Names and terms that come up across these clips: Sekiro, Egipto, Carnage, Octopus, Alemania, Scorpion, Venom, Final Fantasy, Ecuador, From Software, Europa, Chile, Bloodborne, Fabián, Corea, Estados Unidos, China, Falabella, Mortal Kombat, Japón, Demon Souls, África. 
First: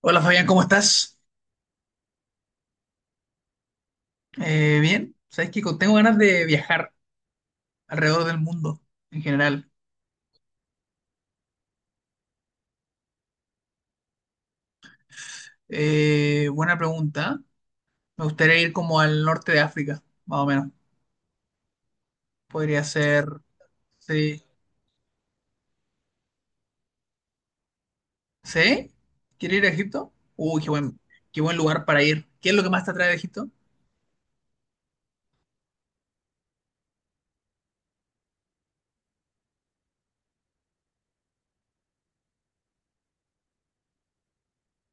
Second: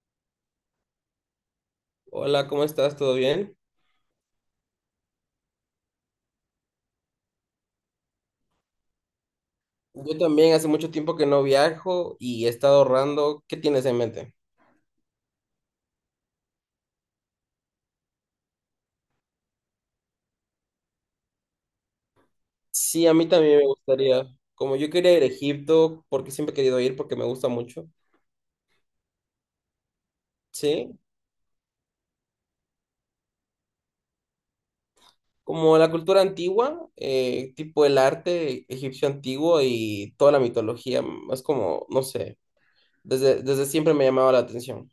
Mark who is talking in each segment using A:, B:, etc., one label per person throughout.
A: Hola Fabián, ¿cómo estás?
B: Hola, ¿cómo estás? ¿Todo bien?
A: Bien, sabes que tengo ganas de viajar alrededor del mundo en general.
B: Yo también hace mucho tiempo que no viajo y he estado ahorrando. ¿Qué tienes en mente?
A: Buena pregunta. Me gustaría ir como al norte de África, más o menos. Podría
B: Sí, a
A: ser,
B: mí también me gustaría.
A: sí,
B: Como yo quería ir a Egipto, porque siempre he querido ir, porque me gusta mucho.
A: ¿sí? ¿Quieres ir a Egipto? Uy,
B: Sí,
A: qué buen lugar para ir. ¿Qué es lo que más te atrae de Egipto?
B: como la cultura antigua, tipo el arte egipcio antiguo y toda la mitología, es como, no sé, desde siempre me llamaba la atención.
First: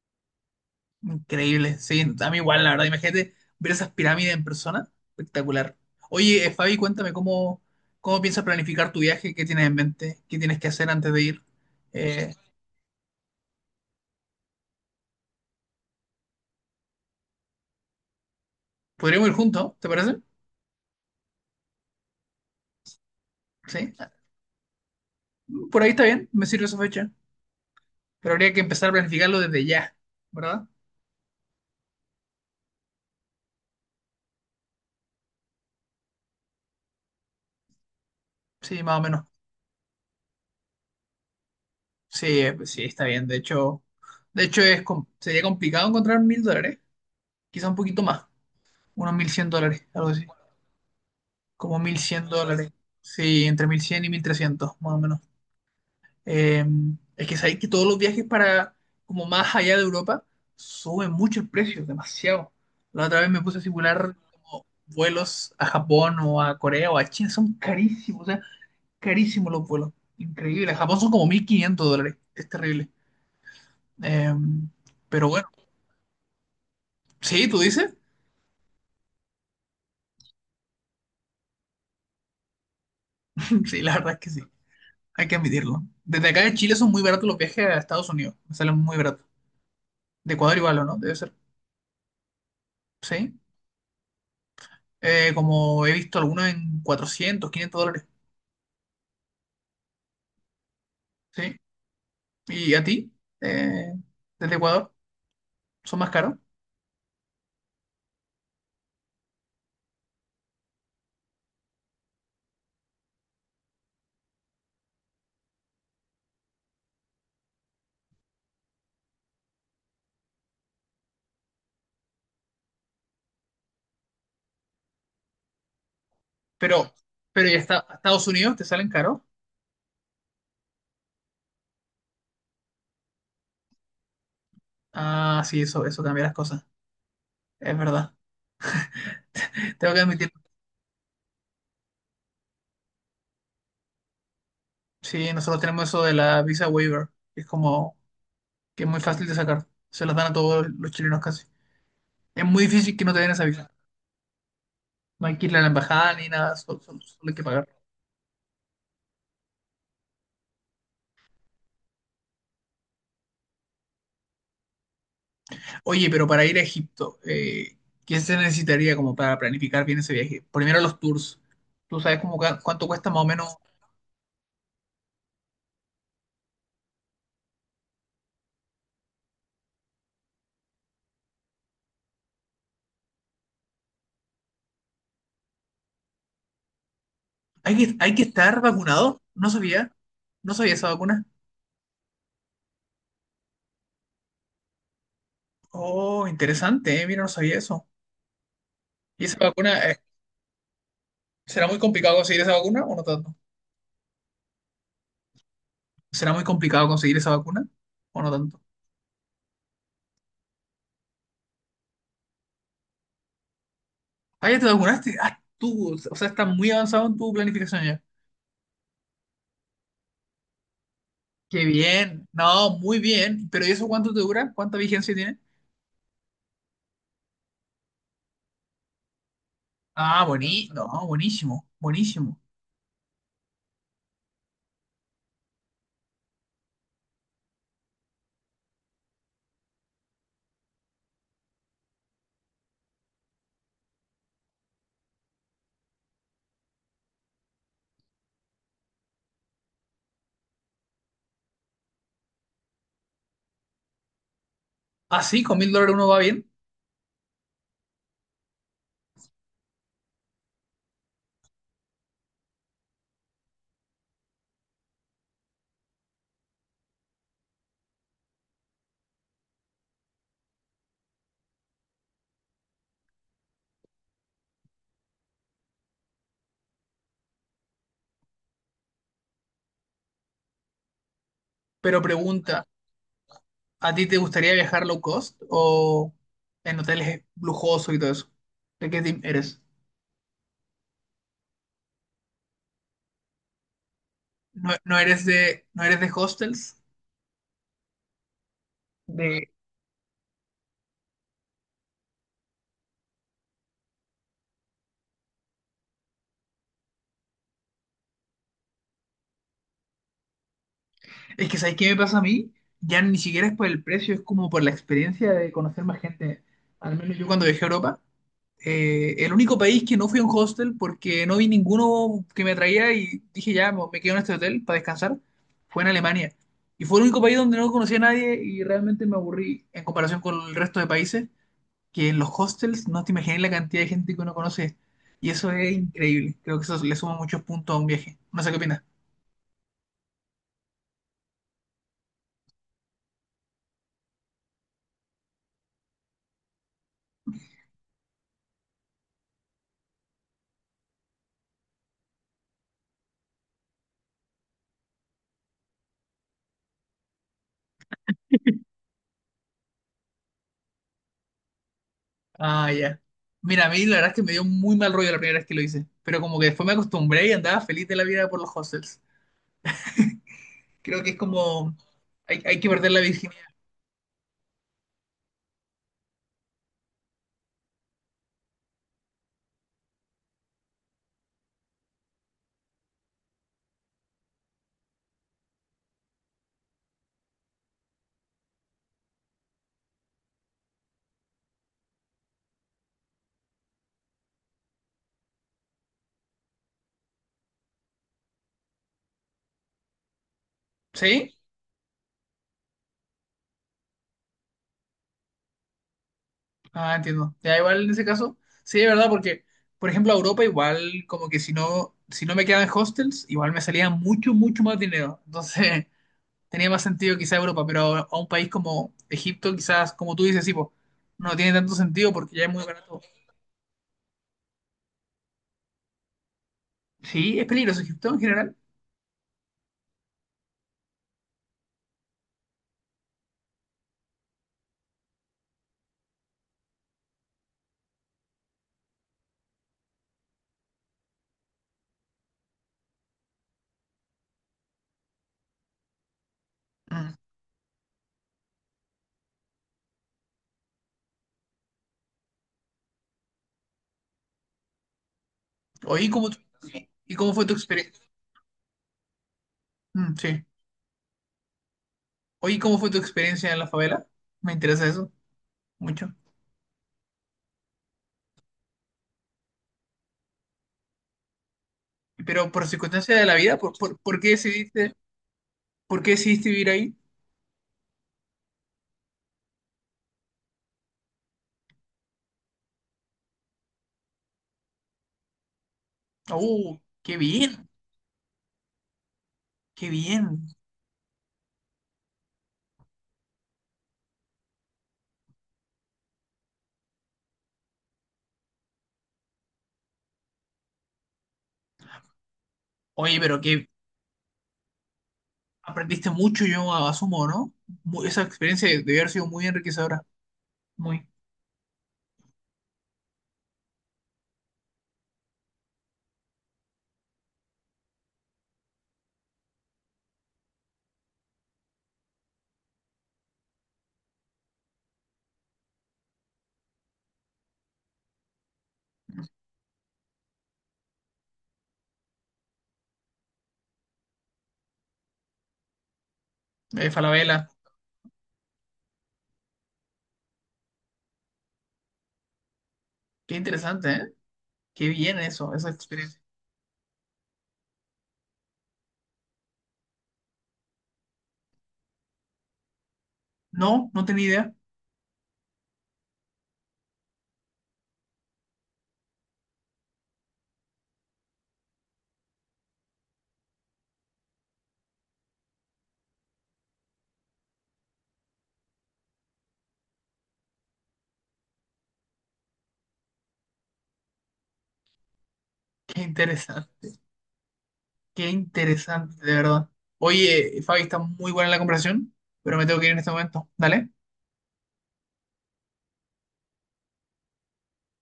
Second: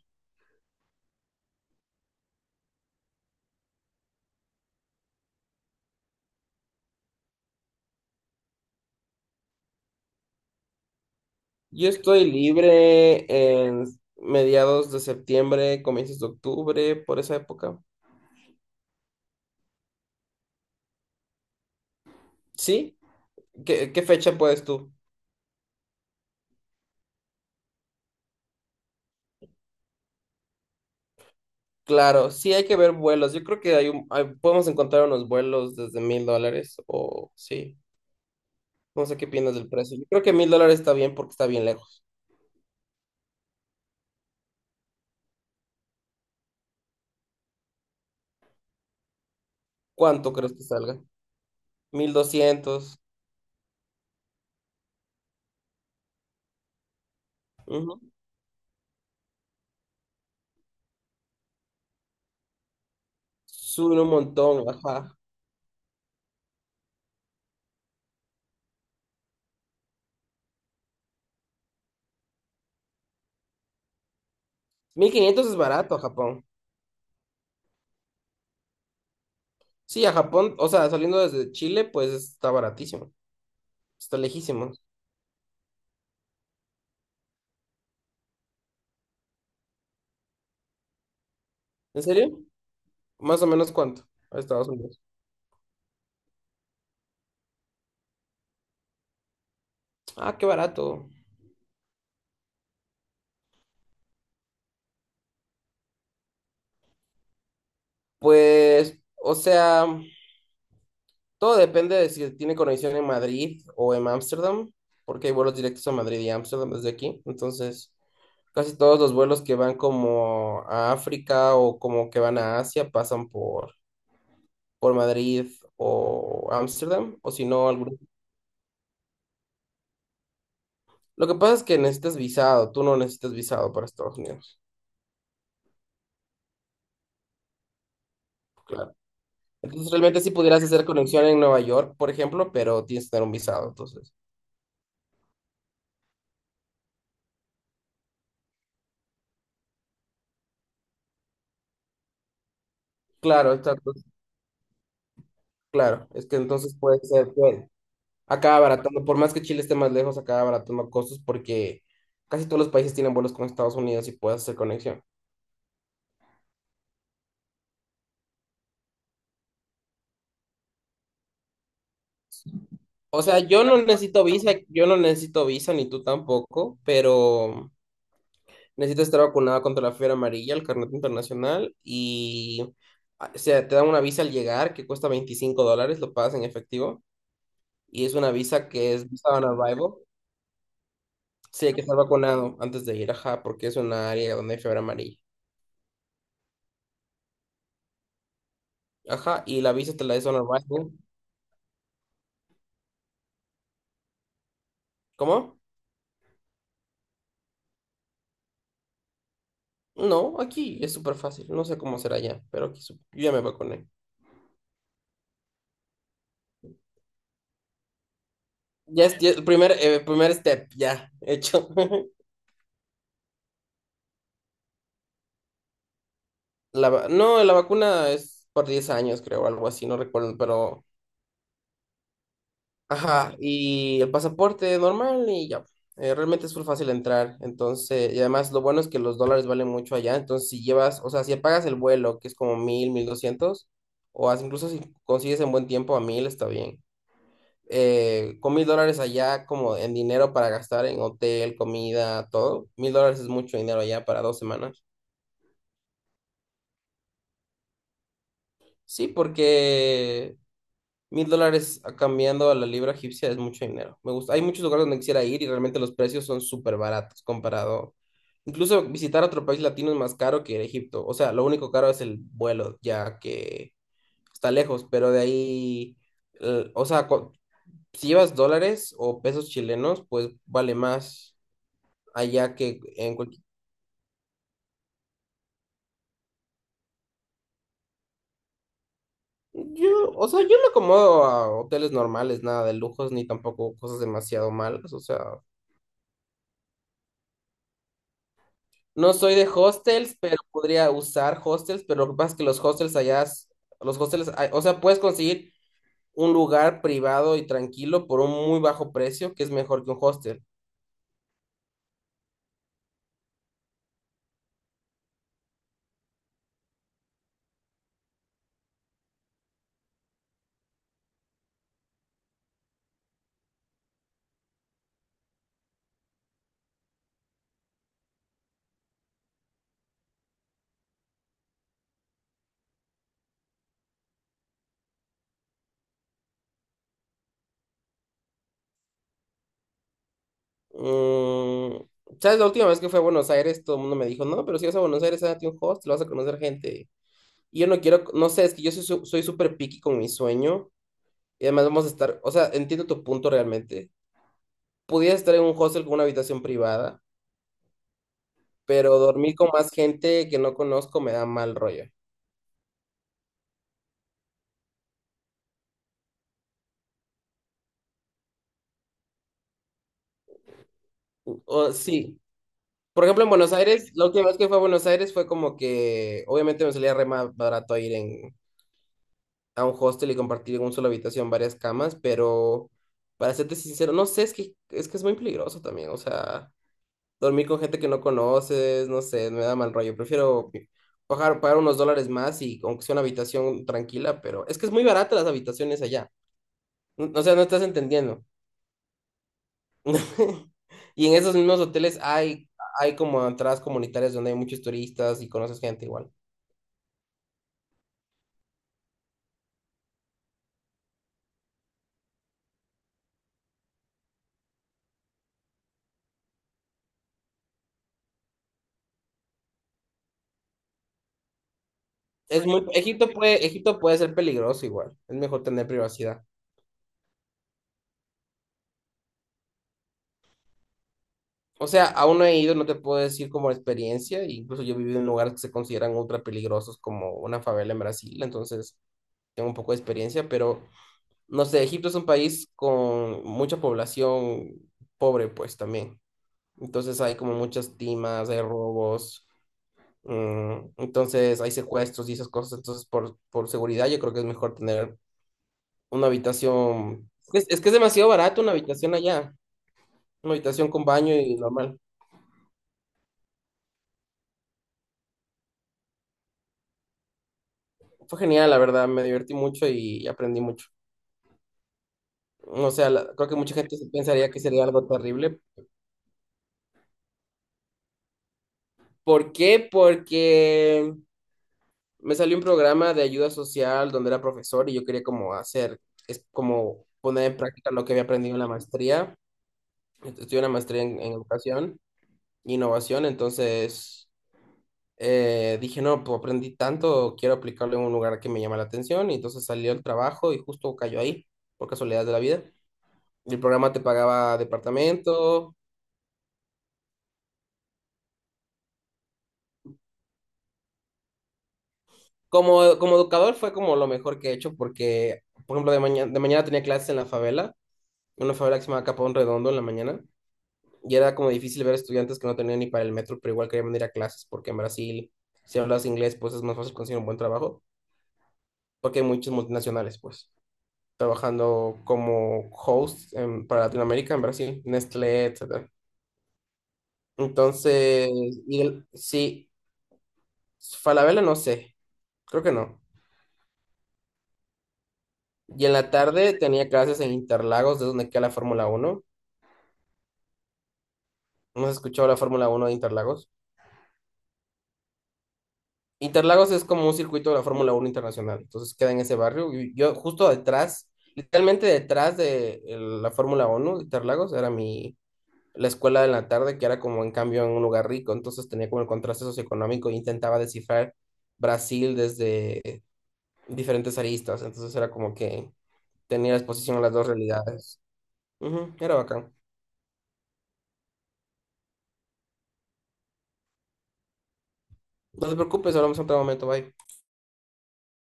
A: Increíble, sí, a mí igual, la verdad. Imagínate ver esas pirámides en persona, espectacular. Oye, Fabi, cuéntame cómo piensas planificar tu viaje, qué tienes en mente, qué tienes que hacer antes de ir.
B: Yo estoy
A: Eh,
B: libre en mediados de septiembre, comienzos de octubre, por esa época.
A: Podríamos ir juntos, ¿te parece?
B: ¿Sí?
A: Sí.
B: ¿Qué fecha puedes tú?
A: Por ahí está bien, me sirve esa fecha. Pero habría que empezar a planificarlo desde ya, ¿verdad?
B: Claro, sí hay que ver vuelos. Yo creo que podemos encontrar unos vuelos desde $1000 o sí.
A: Sí, más o
B: No sé
A: menos.
B: qué piensas del precio. Yo creo que $1000 está bien porque está bien lejos.
A: Sí, sí, está bien. De hecho sería complicado encontrar $1,000. Quizá un poquito más. Unos $1,100, algo así.
B: ¿Cuánto crees que salga?
A: Como mil
B: Mil
A: cien dólares.
B: doscientos.
A: Sí, entre 1,100 y 1,300, más o menos. Eh, es que sabéis que todos los
B: Ujú.
A: viajes para como más allá de Europa suben mucho el precio, demasiado. La otra vez me puse a
B: Suben un
A: simular
B: montón,
A: como
B: ajá.
A: vuelos a Japón o a Corea o a China, son carísimos, o sea, carísimos los vuelos. Increíble. A Japón son como $1,500, es terrible. Eh,
B: Mil
A: pero
B: quinientos
A: bueno,
B: es barato a Japón.
A: sí, tú dices,
B: Sí, a Japón, o sea, saliendo desde Chile, pues está baratísimo.
A: sí, la verdad
B: Está
A: es que sí,
B: lejísimo.
A: hay que admitirlo. Desde acá de Chile son muy baratos los viajes a Estados Unidos, me salen muy baratos. De Ecuador igual, ¿o no? Debe ser,
B: ¿En serio?
A: sí.
B: ¿Más o menos cuánto? A Estados Unidos.
A: Como he visto algunos en $400-$500.
B: Ah, qué barato.
A: Sí, y a ti, eh, desde Ecuador, son más caros.
B: Pues, o sea. Todo depende de si tiene conexión en Madrid o en Ámsterdam, porque hay vuelos directos a Madrid y Ámsterdam desde aquí. Entonces, casi todos los vuelos que van como a África o como que van a Asia pasan por Madrid o
A: Pero,
B: Ámsterdam, o si
A: pero ya
B: no,
A: está, a
B: algún.
A: Estados Unidos te salen caros.
B: Lo que pasa es que necesitas visado, tú no necesitas visado para Estados Unidos,
A: Ah, sí, eso cambia las cosas. Es verdad.
B: claro. Entonces,
A: Tengo que
B: realmente sí
A: admitir,
B: pudieras hacer conexión en Nueva York, por ejemplo, pero tienes que tener un visado, entonces.
A: sí, nosotros tenemos eso de la visa waiver, que es como que es muy fácil de sacar. Se las dan a todos los chilenos casi. Es muy difícil que no te den esa
B: Claro,
A: visa.
B: exacto,
A: No hay que ir a la
B: claro.
A: embajada
B: Es
A: ni
B: que
A: nada,
B: entonces puede
A: solo,
B: ser,
A: hay que pagar.
B: acá abaratando, por más que Chile esté más lejos, acá abaratando costos porque casi todos los países tienen vuelos con Estados Unidos y puedes hacer conexión.
A: Oye, pero para ir a Egipto, ¿qué se necesitaría como para planificar bien ese viaje? Primero los tours. ¿Tú sabes como cuánto cuesta más
B: O
A: o
B: sea,
A: menos?
B: yo no necesito visa, yo no necesito visa, ni tú tampoco, pero necesito estar vacunado contra la fiebre amarilla, el carnet internacional y, ah, o sea, te dan una visa al llegar que cuesta $25, lo pagas en efectivo
A: Hay que,
B: y
A: hay
B: es
A: que
B: una
A: estar
B: visa que es
A: vacunado.
B: visa on
A: No sabía.
B: arrival.
A: No sabía esa vacuna.
B: Sí, hay que estar vacunado antes de ir, ajá, porque es una área donde hay fiebre amarilla.
A: Oh, interesante, mira, no sabía eso. ¿Y esa
B: Ajá, y la
A: vacuna,
B: visa te la es on arrival.
A: será muy complicado conseguir esa vacuna o no tanto?
B: ¿Cómo?
A: ¿Será muy complicado conseguir esa vacuna o no tanto?
B: No, aquí es súper fácil. No sé cómo será ya, pero aquí yo ya me vacuné.
A: Ah, ya te vacunaste. Ah, tú, o sea, estás muy avanzado en tu planificación ya.
B: Ya es el primer step, ya
A: Qué
B: hecho.
A: bien. No, muy bien. ¿Pero y eso cuánto te dura? ¿Cuánta vigencia tiene?
B: No, la vacuna es por 10 años, creo, algo así, no
A: Ah,
B: recuerdo,
A: buenísimo.
B: pero.
A: No, buenísimo. Buenísimo.
B: Ajá, y el pasaporte normal y ya. Realmente es muy fácil entrar, entonces, y además lo bueno es que los dólares valen mucho allá, entonces si llevas, o sea, si pagas el vuelo, que es como 1000, 1200, o incluso si consigues en buen tiempo a mil, está bien. Eh, con $1000 allá como en dinero para gastar en hotel, comida, todo, $1000 es mucho dinero allá para 2 semanas.
A: Así, con $1,000 uno va bien.
B: Sí, porque $1000 cambiando a la libra egipcia es mucho dinero. Me gusta. Hay muchos lugares donde quisiera ir y realmente los precios son súper baratos comparado. Incluso visitar otro país latino es más caro que ir a Egipto. O sea, lo único caro es el vuelo, ya que está lejos, pero de ahí, o sea, si llevas dólares o pesos chilenos, pues vale más,
A: Pero
B: allá
A: pregunta,
B: que en cualquier.
A: ¿a ti te gustaría viajar low cost o en hoteles lujosos y todo eso? ¿De qué team eres?
B: Yo, o sea, yo me acomodo a hoteles normales, nada de lujos, ni tampoco cosas demasiado
A: ¿No,
B: malas,
A: no
B: o
A: eres
B: sea,
A: de hostels?
B: no soy de
A: De...
B: hostels, pero podría usar hostels, pero lo que pasa es que los hostels allá, los hostels, o sea, puedes conseguir un lugar privado y tranquilo por un muy bajo precio, que es mejor que un hostel.
A: Es que, ¿sabes qué me pasa a mí? Ya ni siquiera es por el precio, es como por la experiencia de conocer más gente. Al menos yo cuando viajé a Europa, el único país que no fui a un hostel porque no vi ninguno que me atraía y dije ya, me quedo en este hotel para descansar, fue en Alemania. Y fue el único país donde no conocí a nadie y realmente me aburrí en comparación con el resto de países, que en los hostels no te imaginas la cantidad de gente que uno conoce. Y eso es increíble. Creo que eso le suma muchos puntos a un viaje. No sé qué opinas.
B: Mm, ¿Sabes? La última vez que fui a Buenos Aires, todo el mundo me dijo, no, pero si vas a Buenos Aires, hágate un hostel, vas a conocer gente. Y yo no quiero, no sé, es que yo soy soy súper picky con mi sueño. Y además vamos a estar, o sea, entiendo tu punto realmente. Pudiera estar en un hostel con una habitación privada, pero dormir con más gente que no conozco me da mal rollo.
A: Ah, ya. Mira, a mí la verdad es que me dio muy mal rollo la primera vez que lo hice. Pero como que después me acostumbré y andaba feliz de la vida por los hostels. Creo que es
B: O,
A: como...
B: sí,
A: Hay que perder la
B: por ejemplo, en
A: virginidad.
B: Buenos Aires, la última vez que fue a Buenos Aires fue como que, obviamente me salía re más barato ir en, a un hostel y compartir en una sola habitación varias camas, pero para serte sincero, no sé, es que es muy peligroso también, o sea. Dormir con gente que no conoces, no sé, me da mal rollo. Prefiero pagar unos dólares más y aunque sea una habitación tranquila, pero es que es muy barata las habitaciones allá. O sea, no estás entendiendo. Y en
A: ¿Sí?
B: esos mismos hoteles hay como entradas comunitarias donde hay muchos turistas y conoces gente igual.
A: Ah, entiendo. Ya igual en ese caso. Sí, de verdad, porque... Por ejemplo, a Europa igual como que si no me quedaba en hostels, igual me salía mucho, mucho más dinero. Entonces... tenía más sentido quizá Europa, pero a un país como Egipto, quizás, como tú dices, sí, po, no tiene tanto sentido porque ya es muy barato.
B: Egipto puede ser peligroso igual. Es mejor tener privacidad.
A: Sí, es peligroso Egipto en general.
B: O sea, aún no he ido, no te puedo decir como experiencia, e incluso yo he vivido en lugares que se consideran ultra peligrosos como una favela en Brasil, entonces tengo un poco de experiencia, pero no sé, Egipto es un país con mucha población pobre pues también, entonces hay
A: Mm.
B: como muchas timas, hay robos, mm, entonces hay secuestros y esas cosas, entonces por seguridad yo creo que es mejor tener una
A: Oye, ¿cómo, tu-
B: habitación,
A: y cómo fue tu
B: es que es
A: experiencia?
B: demasiado barato una habitación allá, una
A: Sí.
B: habitación con baño y normal.
A: Oye, ¿cómo fue tu experiencia en la favela? Me interesa eso mucho.
B: Fue genial, la verdad, me divertí mucho y aprendí mucho.
A: Pero por
B: O sea,
A: circunstancias de
B: creo
A: la
B: que mucha
A: vida, ¿por,
B: gente se
A: por, por qué
B: pensaría que sería algo
A: decidiste,
B: terrible.
A: por qué decidiste vivir ahí?
B: ¿Por qué? Porque me salió un programa de ayuda social donde era profesor y yo quería como hacer, es
A: ¡Oh,
B: como
A: qué
B: poner en
A: bien!
B: práctica lo que había aprendido en la maestría.
A: ¡Qué
B: Estudié
A: bien!
B: una maestría en, educación e innovación, entonces dije, no, pues aprendí tanto, quiero aplicarlo en un lugar que me llama la atención y entonces salió el trabajo y justo cayó ahí, por casualidad de la vida.
A: Oye,
B: El
A: pero que
B: programa te pagaba departamento.
A: aprendiste mucho, yo asumo, ¿no? Mu- esa experiencia debió haber sido muy enriquecedora. Muy.
B: Como educador fue como lo mejor que he hecho porque, por ejemplo, de mañana tenía clases en la favela, en una favela que se llama Capón Redondo en la mañana, y era como difícil ver estudiantes que no tenían ni para el metro, pero igual querían venir a clases porque en Brasil, si hablas inglés, pues es más fácil conseguir un buen trabajo, porque hay muchos multinacionales, pues, trabajando como host para Latinoamérica, en Brasil, Nestlé, etcétera.
A: Falabella.
B: Entonces, sí, Falabella no sé, creo que no.
A: Qué interesante, ¿eh? Qué bien eso,
B: Y
A: esa
B: en la
A: experiencia.
B: tarde tenía clases en Interlagos, de donde queda la Fórmula Uno. ¿No has escuchado la Fórmula uno de Interlagos?
A: No, no tenía idea.
B: Interlagos es como un circuito de la Fórmula uno internacional, entonces queda en ese barrio. Y yo justo detrás, literalmente detrás la Fórmula uno de Interlagos, era mi, la escuela de la tarde, que era como en cambio en un lugar rico, entonces tenía como el contraste socioeconómico e intentaba descifrar Brasil desde diferentes aristas, entonces era como que
A: Qué
B: tenía exposición a las
A: interesante,
B: dos realidades.
A: qué
B: Ujú, era
A: interesante,
B: bacán.
A: de verdad. Oye, Fabi, está muy buena la conversación, pero me tengo que ir en este momento. Dale.
B: No te preocupes, hablamos en otro momento, bye.